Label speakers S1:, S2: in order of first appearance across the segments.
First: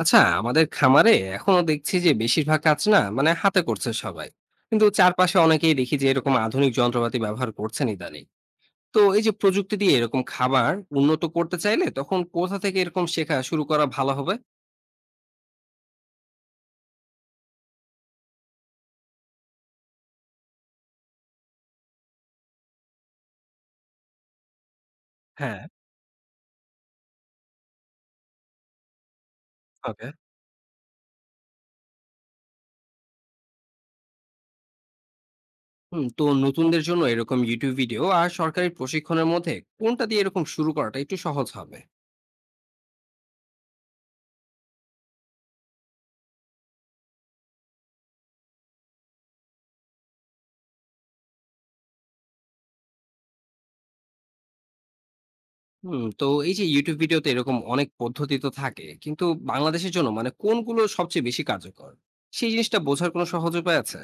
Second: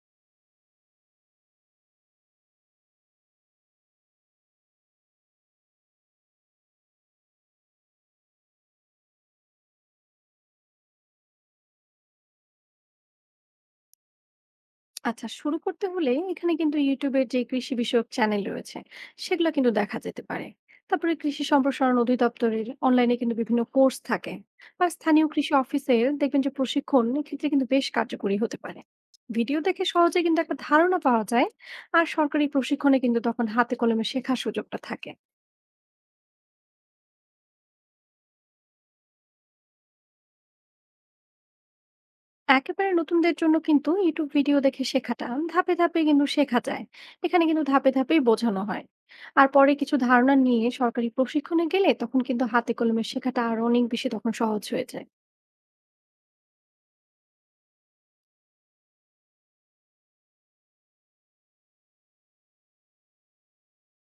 S1: আচ্ছা, আমাদের খামারে এখনো দেখছি যে বেশিরভাগ কাজ না মানে হাতে করছে সবাই। কিন্তু চারপাশে অনেকেই দেখি যে এরকম আধুনিক যন্ত্রপাতি ব্যবহার করছেন ইদানিং। তো এই যে প্রযুক্তি দিয়ে এরকম খাবার উন্নত করতে চাইলে তখন কোথা থেকে এরকম শেখা শুরু করা ভালো হবে?
S2: আচ্ছা, শুরু করতে হলে এখানে কিন্তু ইউটিউবের যে কৃষি বিষয়ক চ্যানেল রয়েছে সেগুলো কিন্তু দেখা যেতে পারে। তারপরে কৃষি সম্প্রসারণ অধিদপ্তরের অনলাইনে কিন্তু বিভিন্ন কোর্স থাকে, বা স্থানীয় কৃষি
S1: হ্যাঁ।
S2: অফিসের দেখবেন যে প্রশিক্ষণ এক্ষেত্রে কিন্তু বেশ কার্যকরী হতে পারে। ভিডিও দেখে
S1: ওকে।
S2: সহজে কিন্তু একটা ধারণা পাওয়া যায়। আর সরকারি প্রশিক্ষণে কিন্তু তখন হাতে কলমে শেখার সুযোগটা থাকে।
S1: হুম, তো নতুনদের জন্য এরকম ইউটিউব ভিডিও আর সরকারি প্রশিক্ষণের মধ্যে কোনটা দিয়ে এরকম শুরু করাটা একটু সহজ হবে?
S2: একেবারে নতুনদের জন্য কিন্তু ইউটিউব ভিডিও দেখে শেখাটা ধাপে ধাপে কিন্তু শেখা যায়। এখানে কিন্তু ধাপে ধাপেই বোঝানো হয়। আর পরে কিছু ধারণা নিয়ে সরকারি প্রশিক্ষণে গেলে তখন কিন্তু হাতে কলমে শেখাটা আর অনেক বেশি তখন সহজ হয়ে যায়।
S1: হুম, তো এই যে ইউটিউব ভিডিওতে এরকম অনেক পদ্ধতি তো থাকে, কিন্তু বাংলাদেশের জন্য মানে কোনগুলো সবচেয়ে বেশি কার্যকর সেই জিনিসটা বোঝার কোনো সহজ উপায় আছে?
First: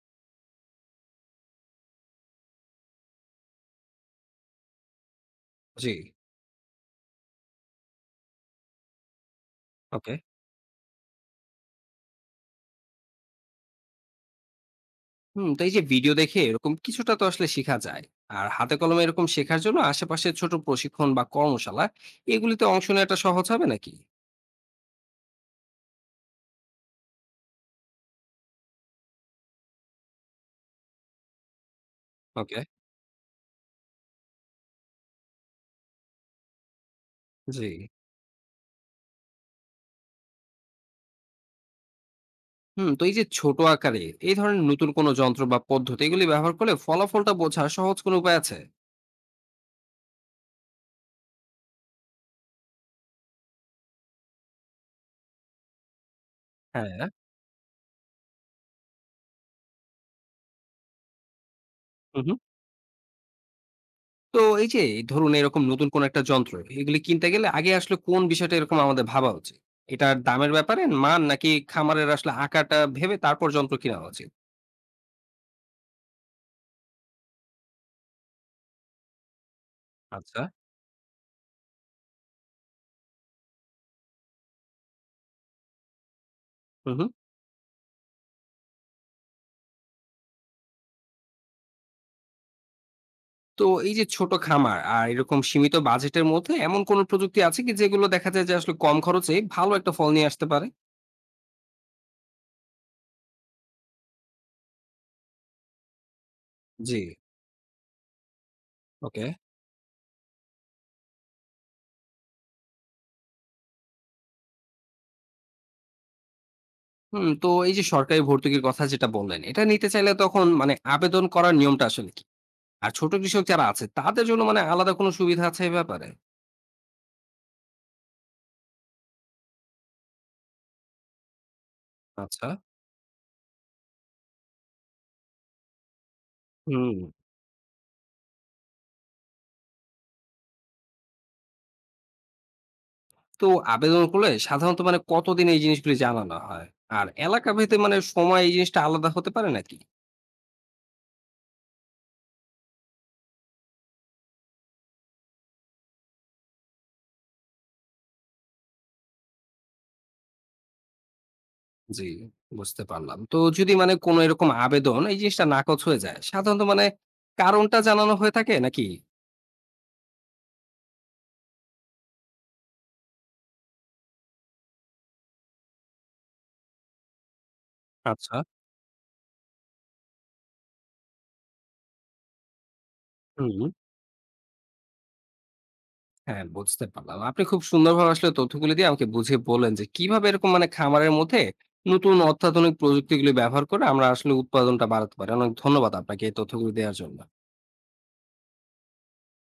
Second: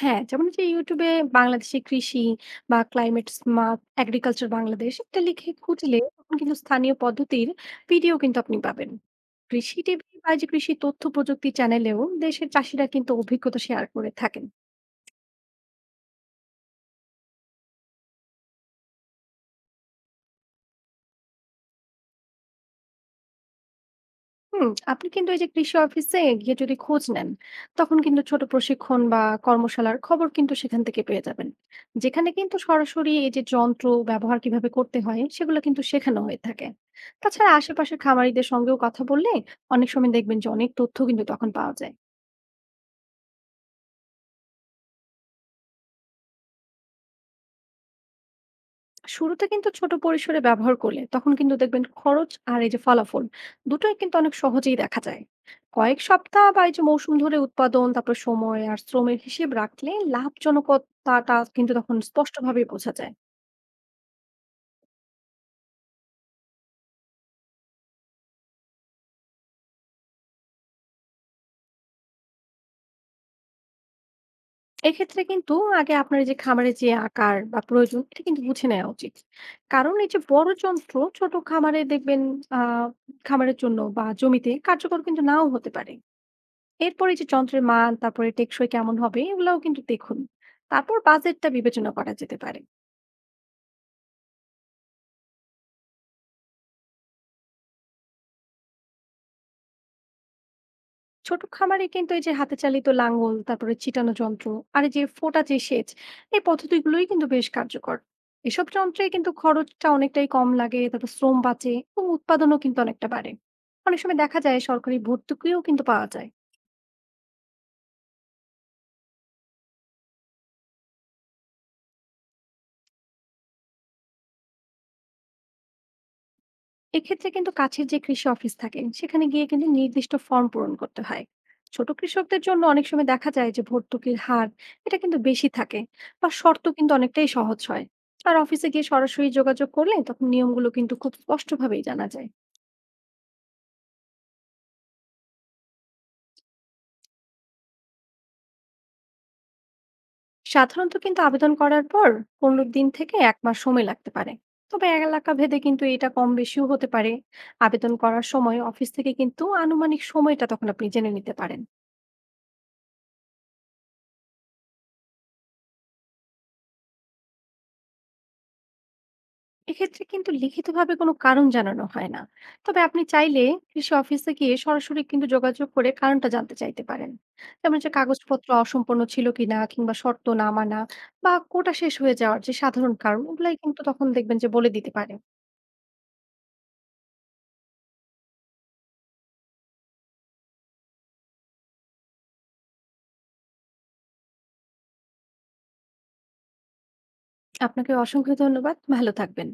S2: হ্যাঁ, যেমন যে ইউটিউবে বাংলাদেশি কৃষি বা ক্লাইমেট স্মার্ট এগ্রিকালচার বাংলাদেশ এটা লিখে
S1: জি।
S2: খুঁজলে তখন কিন্তু স্থানীয় পদ্ধতির ভিডিও কিন্তু আপনি পাবেন। কৃষি
S1: ওকে।
S2: টিভি বা যে কৃষি তথ্য প্রযুক্তি চ্যানেলেও দেশের চাষিরা কিন্তু অভিজ্ঞতা শেয়ার করে থাকেন।
S1: হুম, তো এই যে ভিডিও দেখে এরকম কিছুটা তো আসলে শিখা যায়। আর হাতে কলমে এরকম শেখার জন্য আশেপাশে ছোট প্রশিক্ষণ বা কর্মশালা এগুলিতে অংশ নেওয়াটা সহজ হবে নাকি?
S2: হুম, আপনি কিন্তু এই যে কৃষি অফিসে গিয়ে যদি খোঁজ নেন তখন কিন্তু ছোট প্রশিক্ষণ বা কর্মশালার খবর কিন্তু সেখান থেকে পেয়ে যাবেন, যেখানে কিন্তু
S1: ওকে।
S2: সরাসরি এই যে যন্ত্র ব্যবহার কিভাবে করতে হয় সেগুলো কিন্তু শেখানো হয়ে থাকে। তাছাড়া
S1: জি।
S2: আশেপাশের খামারিদের সঙ্গেও কথা বললে অনেক সময় দেখবেন যে অনেক তথ্য কিন্তু তখন পাওয়া যায়।
S1: হুম, তো এই যে ছোট আকারে এই ধরনের নতুন কোনো যন্ত্র বা পদ্ধতি এগুলি ব্যবহার করলে ফলাফলটা বোঝার সহজ কোনো উপায় আছে?
S2: শুরুতে কিন্তু ছোট পরিসরে ব্যবহার করলে তখন কিন্তু দেখবেন খরচ আর এই যে ফলাফল দুটোই কিন্তু অনেক সহজেই দেখা যায়। কয়েক সপ্তাহ বা এই যে
S1: হ্যাঁ।
S2: মৌসুম ধরে উৎপাদন, তারপর সময় আর শ্রমের হিসেব রাখলে লাভজনকতাটা কিন্তু তখন
S1: হুম, হুম।
S2: স্পষ্টভাবে বোঝা যায়।
S1: তো এই যে ধরুন এরকম নতুন কোন একটা যন্ত্র এগুলি কিনতে গেলে আগে আসলে কোন বিষয়টা এরকম আমাদের ভাবা উচিত? এটার দামের ব্যাপারে মান নাকি খামারের আসলে আকারটা ভেবে তারপর যন্ত্র কেনা উচিত?
S2: এক্ষেত্রে কিন্তু আগে আপনার এই যে খামারের যে আকার বা প্রয়োজন এটা কিন্তু বুঝে নেওয়া উচিত। কারণ এই যে
S1: আচ্ছা।
S2: বড় যন্ত্র ছোট খামারে দেখবেন আহ খামারের জন্য বা জমিতে কার্যকর কিন্তু নাও হতে পারে।
S1: হুম,
S2: এরপর
S1: হুম।
S2: এই যে যন্ত্রের মান, তারপরে টেকসই কেমন হবে এগুলাও কিন্তু দেখুন। তারপর বাজেটটা বিবেচনা করা যেতে পারে।
S1: তো এই যে ছোট খামার আর এরকম সীমিত বাজেটের মধ্যে এমন কোন প্রযুক্তি আছে কি যেগুলো দেখা যায় যে আসলে কম খরচে ভালো একটা ফল নিয়ে আসতে পারে?
S2: ছোট খামারে কিন্তু এই যে হাতে চালিত লাঙ্গল, তারপরে চিটানো যন্ত্র, আর এই যে ফোটা যে সেচ, এই
S1: জি।
S2: পদ্ধতিগুলোই কিন্তু বেশ কার্যকর। এসব যন্ত্রে
S1: ওকে।
S2: কিন্তু খরচটা অনেকটাই কম লাগে, তারপর শ্রম বাঁচে এবং উৎপাদনও কিন্তু অনেকটা বাড়ে। অনেক সময় দেখা যায় সরকারি ভর্তুকিও কিন্তু পাওয়া যায়।
S1: হুম, তো এই যে সরকারি ভর্তুকির কথা যেটা বললেন, এটা নিতে চাইলে তখন মানে আবেদন করার নিয়মটা আসলে কি? আর ছোট কৃষক যারা আছে তাদের জন্য মানে আলাদা কোনো সুবিধা আছে এই ব্যাপারে?
S2: এক্ষেত্রে কিন্তু কাছের যে কৃষি অফিস থাকে সেখানে গিয়ে কিন্তু নির্দিষ্ট ফর্ম পূরণ করতে হয়। ছোট কৃষকদের
S1: আচ্ছা।
S2: জন্য অনেক সময় দেখা যায় যে ভর্তুকির হার এটা কিন্তু বেশি থাকে, বা শর্ত কিন্তু
S1: হুম,
S2: অনেকটাই সহজ হয়। আর অফিসে গিয়ে সরাসরি যোগাযোগ করলে তখন নিয়মগুলো কিন্তু খুব স্পষ্টভাবেই জানা যায়।
S1: তো আবেদন করলে সাধারণত মানে কতদিন এই জিনিসগুলি জানানো হয়? আর এলাকা ভেদে মানে সময় এই জিনিসটা আলাদা হতে পারে নাকি?
S2: সাধারণত কিন্তু আবেদন করার পর 15 দিন থেকে এক মাস সময় লাগতে পারে। তবে এলাকা ভেদে কিন্তু এটা কম বেশিও হতে পারে। আবেদন করার সময় অফিস থেকে কিন্তু আনুমানিক সময়টা তখন আপনি জেনে নিতে পারেন।
S1: জি, বুঝতে পারলাম। তো যদি মানে কোনো এরকম আবেদন এই জিনিসটা নাকচ হয়ে যায়, সাধারণত মানে কারণটা জানানো হয়ে থাকে নাকি?
S2: এক্ষেত্রে কিন্তু লিখিতভাবে কোনো কারণ জানানো হয় না। তবে আপনি চাইলে কৃষি অফিসে গিয়ে সরাসরি কিন্তু যোগাযোগ করে কারণটা জানতে চাইতে পারেন। যেমন যে
S1: আচ্ছা।
S2: কাগজপত্র অসম্পূর্ণ ছিল কিনা, কিংবা শর্ত না মানা বা কোটা শেষ হয়ে যাওয়ার যে সাধারণ কারণ ওগুলাই
S1: হুম,
S2: কিন্তু তখন দেখবেন যে বলে দিতে পারে।
S1: হ্যাঁ, বুঝতে পারলাম। আপনি খুব সুন্দরভাবে আসলে তথ্যগুলি দিয়ে আমাকে বুঝিয়ে বললেন যে কিভাবে এরকম মানে খামারের মধ্যে নতুন অত্যাধুনিক প্রযুক্তিগুলি ব্যবহার করে আমরা আসলে উৎপাদনটা বাড়াতে পারি। অনেক ধন্যবাদ আপনাকে এই তথ্যগুলি দেওয়ার জন্য।
S2: আপনাকে অসংখ্য ধন্যবাদ, ভালো থাকবেন।